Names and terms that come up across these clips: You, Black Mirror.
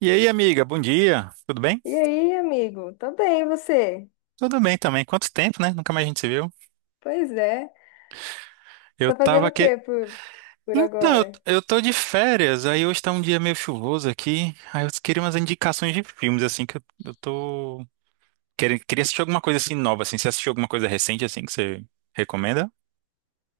E aí, amiga, bom dia. Tudo bem? E aí, amigo? Tô bem, e você? Tudo bem também. Quanto tempo, né? Nunca mais a gente se viu. Pois é. Eu Tá tava fazendo o aqui. quê por Então, eu, agora? eu tô de férias, aí hoje tá um dia meio chuvoso aqui. Aí eu queria umas indicações de filmes, assim, que eu tô. Queria assistir alguma coisa assim nova, assim. Você assistiu alguma coisa recente, assim, que você recomenda?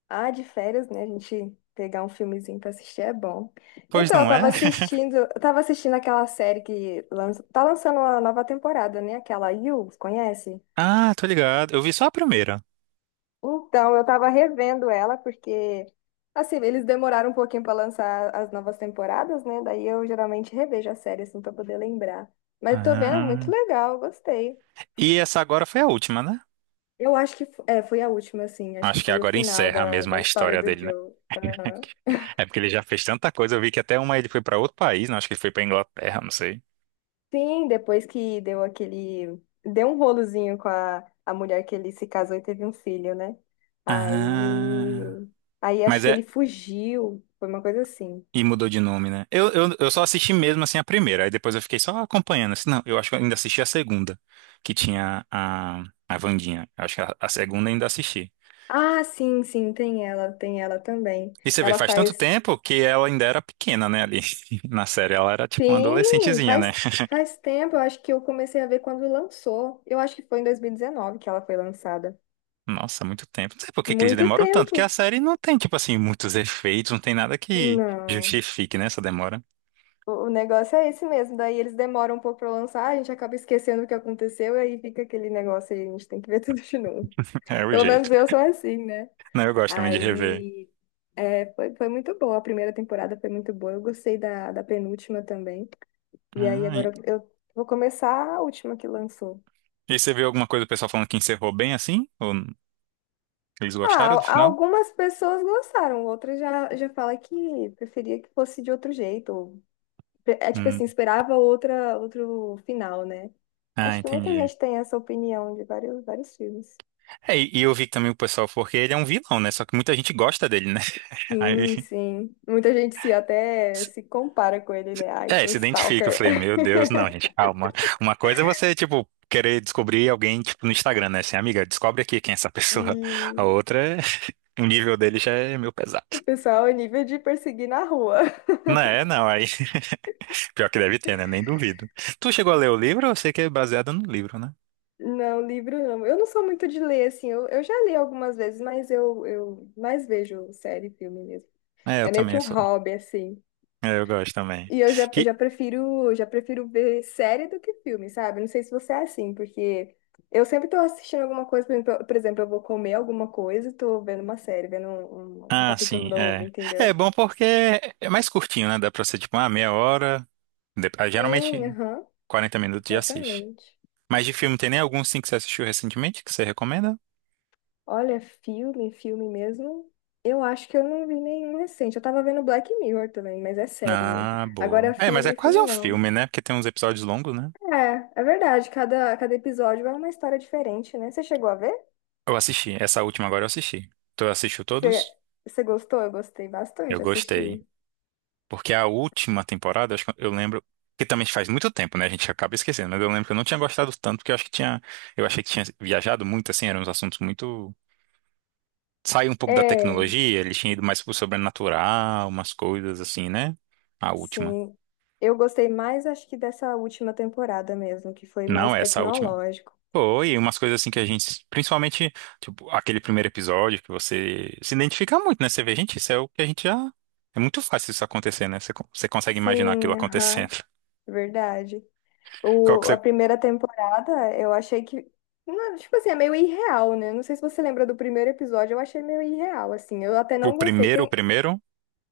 Ah, de férias, né? A gente pegar um filmezinho pra assistir é bom. Pois Então, eu não é? tava assistindo, eu tava assistindo aquela série que lança, tá lançando uma nova temporada, né? Aquela You, conhece? Ah, tô ligado. Eu vi só a primeira. Então, eu tava revendo ela porque assim, eles demoraram um pouquinho pra lançar as novas temporadas, né? Daí eu geralmente revejo a série assim para poder lembrar. Mas eu tô vendo, é muito Ah. legal, eu gostei. E essa agora foi a última, né? Eu acho que é, foi a última, assim. Acho que Acho que foi o agora final encerra da, mesmo da a história história do dele, né? Joe. Aham. É porque ele já fez tanta coisa. Eu vi que até uma ele foi pra outro país, né? Acho que ele foi pra Inglaterra, não sei. Sim, depois que deu aquele. Deu um rolozinho com a mulher que ele se casou e teve um filho, né? Ah, Aí. Aí acho mas que ele é. fugiu. Foi uma coisa assim. E mudou de nome, né? Eu só assisti mesmo assim a primeira, aí depois eu fiquei só acompanhando. Assim, não, eu acho que eu ainda assisti a segunda, que tinha a Wandinha. Eu acho que a segunda eu ainda assisti. Ah, sim, sim, tem ela também. E você vê, Ela faz tanto faz. tempo que ela ainda era pequena, né, ali na série. Ela era tipo uma Sim, adolescentezinha, né? faz, faz tempo. Eu acho que eu comecei a ver quando lançou. Eu acho que foi em 2019 que ela foi lançada. Nossa, muito tempo. Não sei por que que eles Muito demoram tanto, porque a tempo. série não tem, tipo assim, muitos efeitos, não tem nada que Não. justifique, né, essa demora. o negócio é esse mesmo, daí eles demoram um pouco pra lançar, a gente acaba esquecendo o que aconteceu, e aí fica aquele negócio aí, a gente tem que ver tudo de novo. É o Pelo menos jeito. eu sou assim, né? Não, eu gosto também de rever. Aí é, foi, foi muito boa, a primeira temporada foi muito boa, eu gostei da, da penúltima também. E aí Ah, agora eu vou começar a última que lançou. e aí você viu alguma coisa do pessoal falando que encerrou bem assim? Ou eles Ah, gostaram do final? algumas pessoas gostaram, outras já, já fala que preferia que fosse de outro jeito, é tipo Hum. assim, esperava outra, outro final, né? Ah, Acho que muita entendi. gente tem essa opinião de vários, vários filmes. É, e eu vi também o pessoal, porque ele é um vilão, né? Só que muita gente gosta dele, né? Aí, Sim, sim. Muita gente se até se compara com ele, né? Ai, é, sou se identifica. Eu stalker. falei, meu Deus, não, gente, calma. Uma coisa é você, tipo, querer descobrir alguém, tipo, no Instagram, né? Assim, amiga, descobre aqui quem é essa E pessoa. A outra, o nível dele já é meio pesado. o pessoal é nível de perseguir na rua. Não é, não, aí, pior que deve ter, né? Nem duvido. Tu chegou a ler o livro? Eu sei que é baseado no livro, né? Não, livro não. Eu não sou muito de ler, assim. Eu já li algumas vezes, mas eu mais vejo série e filme mesmo. É, eu É meio que também um sou. hobby, assim. É, eu gosto também. E eu já, eu Que já prefiro, já prefiro ver série do que filme, sabe? Não sei se você é assim, porque eu sempre tô assistindo alguma coisa, por exemplo, eu vou comer alguma coisa e tô vendo uma série, vendo um ah, capítulo sim, novo, é. É entendeu? bom porque é mais curtinho, né? Dá pra ser tipo uma meia hora. Sim, Geralmente aham, 40 minutos já assiste. exatamente. Mas de filme, tem nem algum sim que você assistiu recentemente que você recomenda? Olha, filme, filme mesmo. Eu acho que eu não vi nenhum recente. Eu tava vendo Black Mirror também, mas é série, né? Ah, boa. Agora É, mas é filme, quase um filme não. filme, né? Porque tem uns episódios longos, né? É, é verdade, cada, cada episódio é uma história diferente, né? Você chegou a ver? Eu assisti. Essa última agora eu assisti. Tu assistiu Você todos? você gostou? Eu gostei Eu bastante, gostei. assisti. Porque a última temporada, acho que eu lembro. Que também faz muito tempo, né? A gente acaba esquecendo. Mas eu lembro que eu não tinha gostado tanto, porque eu acho que tinha. Eu achei que tinha viajado muito, assim, eram uns assuntos muito. Saiu um pouco da É, tecnologia, ele tinha ido mais pro sobrenatural, umas coisas assim, né? A última. sim. Eu gostei mais, acho que dessa última temporada mesmo, que foi mais Não, essa última. tecnológico. Foi, umas coisas assim que a gente, principalmente, tipo, aquele primeiro episódio que você se identifica muito, né? Você vê, gente, isso é o que a gente já. É muito fácil isso acontecer, né? Você, você consegue imaginar aquilo Sim, aham, acontecendo. verdade. Qual que O, a você... primeira temporada, eu achei que, não, tipo assim, é meio irreal, né? Não sei se você lembra do primeiro episódio, eu achei meio irreal, assim. Eu até O não gostei. primeiro, o Tem, primeiro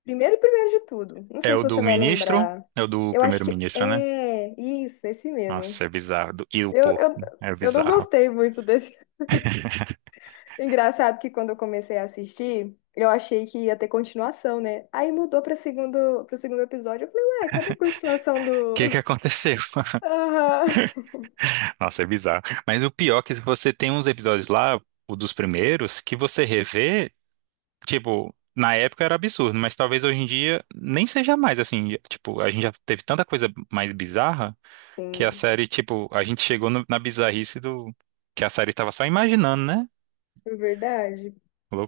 primeiro, primeiro de tudo. Não é sei se o do você vai ministro, lembrar. é o do Eu acho que primeiro-ministro, né? é isso, esse Nossa, mesmo. é bizarro. Do- E o Eu, porco, eu, é eu não bizarro. O gostei muito desse. Engraçado que quando eu comecei a assistir, eu achei que ia ter continuação, né? Aí mudou para segundo episódio. Eu falei, ué, cadê a continuação que do. que aconteceu? Aham. Nossa, é bizarro. Mas o pior é que você tem uns episódios lá, o dos primeiros, que você revê, tipo, na época era absurdo, mas talvez hoje em dia nem seja mais assim. Tipo, a gente já teve tanta coisa mais bizarra que a Sim, série, tipo, a gente chegou na bizarrice do que a série tava só imaginando, né? é verdade.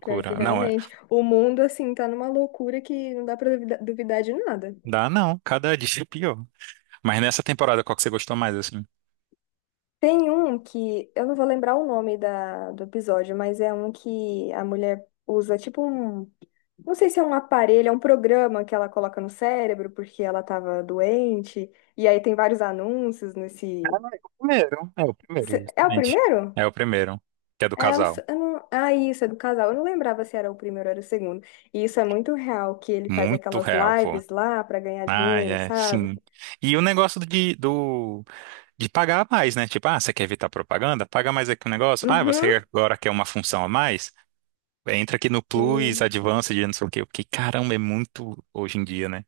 Pior que Não, é, realmente. O mundo, assim, tá numa loucura que não dá pra duvidar de nada. dá não, cada dia é pior. Mas nessa temporada, qual que você gostou mais, assim? Tem um que, eu não vou lembrar o nome da, do episódio, mas é um que a mulher usa tipo um. Não sei se é um aparelho, é um programa que ela coloca no cérebro porque ela tava doente. E aí tem vários anúncios nesse. O primeiro, É o justamente. primeiro? É o primeiro, que é do É, eu não, casal. sei- eu não- ah, isso, é do casal. Eu não lembrava se era o primeiro ou era o segundo. E isso é muito real, que ele faz Muito aquelas real, pô. lives lá pra ganhar Ai, dinheiro, é, sabe? sim. E o negócio de pagar mais, né? Tipo, ah, você quer evitar propaganda? Paga mais aqui o negócio. Ah, você Uhum. agora quer uma função a mais? Entra aqui no Plus, Hum. Advanced, não sei o quê. Porque, caramba, é muito hoje em dia, né?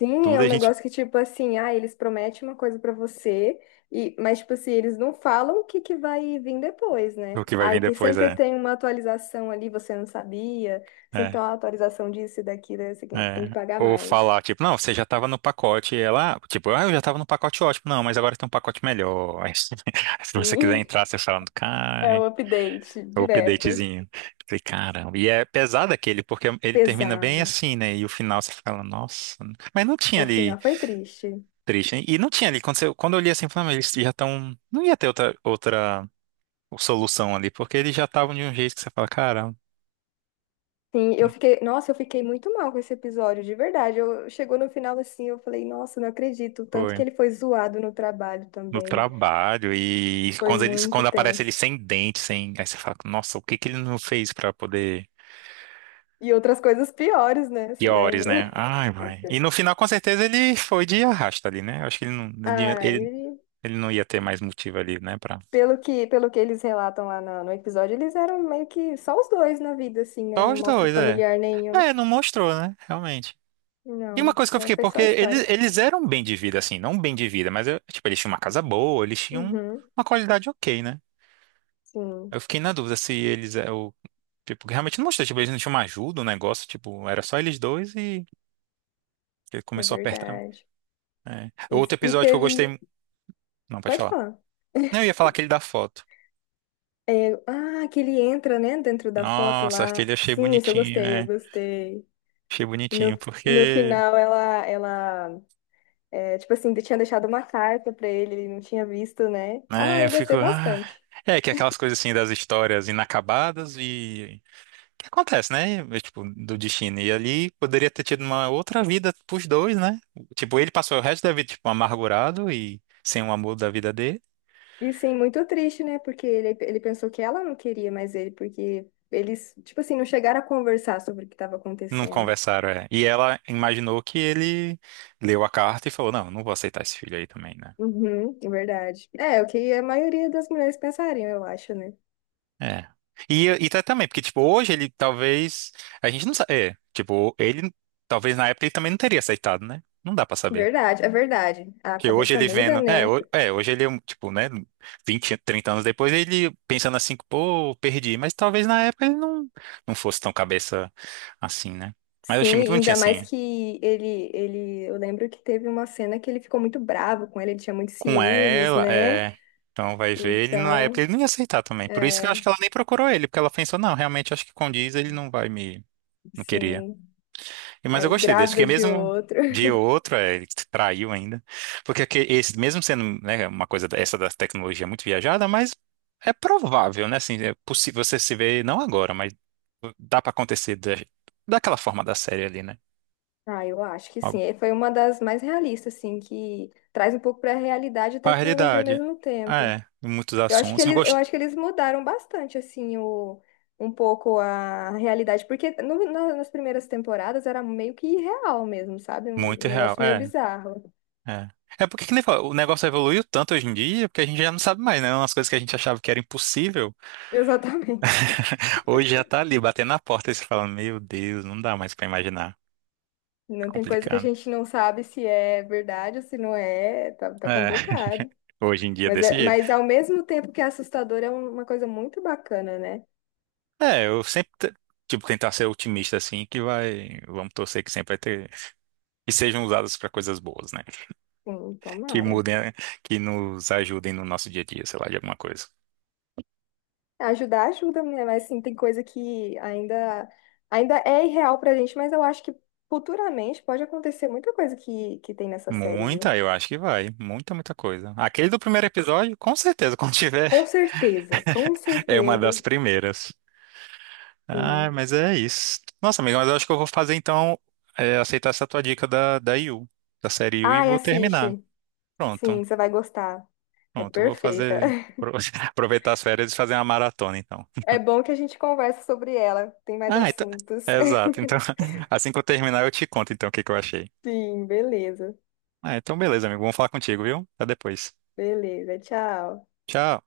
Sim, Tudo é a um gente... negócio que, tipo assim, ah, eles prometem uma coisa pra você, e, mas, tipo assim, eles não falam o que que vai vir depois, né? O que vai Aí vir tem, depois sempre é... tem uma atualização ali, você não sabia, sempre tem É, uma atualização disso e daquilo, aí você tem é. que pagar Ou mais. falar, tipo, não, você já tava no pacote. E ela, ah, tipo, ah, eu já tava no pacote ótimo. Não, mas agora tem um pacote melhor. Se você quiser Sim, entrar, você fala, é cara... um update O direto. updatezinho. Falei, caramba. E é pesado aquele, porque ele termina bem Pesado. assim, né? E o final você fala, nossa. Mas não tinha O final ali foi triste. triste, hein? E não tinha ali. Quando, quando eu li assim, eu falei, "Ah, mas eles já estão. Não ia ter outra solução ali, porque eles já estavam de um jeito que você fala, caramba, Sim, eu fiquei, nossa, eu fiquei muito mal com esse episódio, de verdade. Eu chegou no final assim, eu falei, nossa, não acredito, o tanto que foi. ele foi zoado no trabalho No também. trabalho. E Foi quando, eles, muito quando aparece ele tenso. sem dente, sem. Aí você fala, nossa, o que que ele não fez pra poder. E outras coisas piores, né? Você Piores, lembra? né? Ai, vai. E no final, com certeza, ele foi de arrasta ali, né? Eu acho que ele não. Ah, Ele, e Ele não ia ter mais motivo ali, né, pra... pelo que eles relatam lá no, no episódio, eles eram meio que só os dois na vida, assim, né? Só Não os mostra dois, é. familiar nenhum. É, não mostrou, né, realmente. E uma Não, coisa que eu é, fiquei, foi porque só história. eles eram bem de vida, assim, não bem de vida, mas, tipo, eles tinham uma casa boa, eles tinham Uhum, uma qualidade ok, né? sim, Eu fiquei na dúvida se eles, é, o tipo, realmente não mostrou, tipo, eles não tinham uma ajuda, o negócio, tipo, era só eles dois e ele é começou a apertar. verdade. É. Outro Eles- E episódio que eu teve. gostei... Não, pode Pode falar. falar. Não, eu ia falar aquele da foto. É, ah, que ele entra, né, dentro da foto Nossa, lá. aquele eu achei Sim, esse eu bonitinho, gostei, eu é. gostei. Achei bonitinho, No, no porque... final, ela, é, tipo assim, tinha deixado uma carta pra ele, ele não tinha visto, né? Ah, É, eu eu fico. gostei Ah. bastante. É, que é aquelas coisas assim das histórias inacabadas e. Que acontece, né? É, tipo, do destino. E ali poderia ter tido uma outra vida pros dois, né? Tipo, ele passou o resto da vida, tipo, amargurado e sem o amor da vida dele. E sim, muito triste, né? Porque ele pensou que ela não queria mais ele, porque eles, tipo assim, não chegaram a conversar sobre o que estava Não acontecendo. conversaram, é. E ela imaginou que ele leu a carta e falou: Não, vou aceitar esse filho aí também, né? Uhum, é verdade. É, o que a maioria das mulheres pensariam, eu acho, né? É. E, e tá também, porque, tipo, hoje ele talvez. A gente não sabe. É, tipo, ele. Talvez na época ele também não teria aceitado, né? Não dá pra saber. Verdade, é verdade. A Que hoje cabeça ele muda, vendo. É, né? Hoje ele, é um, tipo, né? 20, 30 anos depois, ele pensando assim, pô, perdi. Mas talvez na época ele não fosse tão cabeça assim, né? Mas eu Sim, achei muito bonitinho ainda mais assim. que ele, eu lembro que teve uma cena que ele ficou muito bravo com ele, ele tinha muitos Com ciúmes, ela, né? é. Então vai ver, ele na época Então, ele não ia aceitar também. Por isso que eu é, acho que ela nem procurou ele, porque ela pensou, não, realmente acho que condiz, ele não vai me. Não queria. sim, Mas eu aí gostei desse, grávida porque de mesmo outro. dia ou outro, é, ele traiu ainda. Porque esse, mesmo sendo, né, uma coisa essa da tecnologia muito viajada, mas é provável, né? Assim, é possível você se ver, não agora, mas dá pra acontecer daquela forma da série ali, né? Ah, eu acho que sim. Algo. E foi uma das mais realistas, assim, que traz um pouco para a realidade e A tecnologia ao realidade. mesmo tempo. É, muitos Eu acho que assuntos. Eu eles, eu gosto acho que eles mudaram bastante, assim, o, um pouco a realidade, porque nas primeiras temporadas era meio que irreal mesmo, sabe? Um muito real. negócio meio É, bizarro. é. É porque que nem fala, o negócio evoluiu tanto hoje em dia, porque a gente já não sabe mais, né? Umas coisas que a gente achava que era impossível, Exatamente. hoje já tá ali batendo na porta e você fala, meu Deus, não dá mais pra imaginar. Não tem coisa que a Complicado. gente não sabe se é verdade ou se não é, tá, tá É, complicado. hoje em dia é Mas, desse é, jeito. mas ao mesmo tempo que é assustador, é uma coisa muito bacana, né? É, tipo, tentar ser otimista, assim, que vai, vamos torcer que sempre vai ter, que sejam usadas para coisas boas, né? Sim, Que tomara. mudem, que nos ajudem no nosso dia a dia, sei lá, de alguma coisa. Ajudar ajuda, né? Mas assim, tem coisa que ainda, ainda é irreal pra gente, mas eu acho que futuramente pode acontecer muita coisa que tem nessa série, viu? Muita, eu acho que vai. Muita coisa. Aquele do primeiro episódio, com certeza, quando tiver, Com certeza, com é uma certeza. das primeiras. Ah, Sim. mas é isso. Nossa, amiga, mas eu acho que eu vou fazer, então, aceitar essa tua dica da Yu, da série Yu, e Ai, vou terminar. assiste. Pronto. Sim, você vai gostar. É Pronto, eu vou perfeita. fazer. Aproveitar as férias e fazer uma maratona, então. É bom que a gente conversa sobre ela. Tem mais Ah, então. assuntos. Exato. Então, assim que eu terminar, eu te conto, então, o que que eu achei. Sim, beleza. Ah, então, beleza, amigo. Vamos falar contigo, viu? Até depois. Beleza, tchau. Tchau.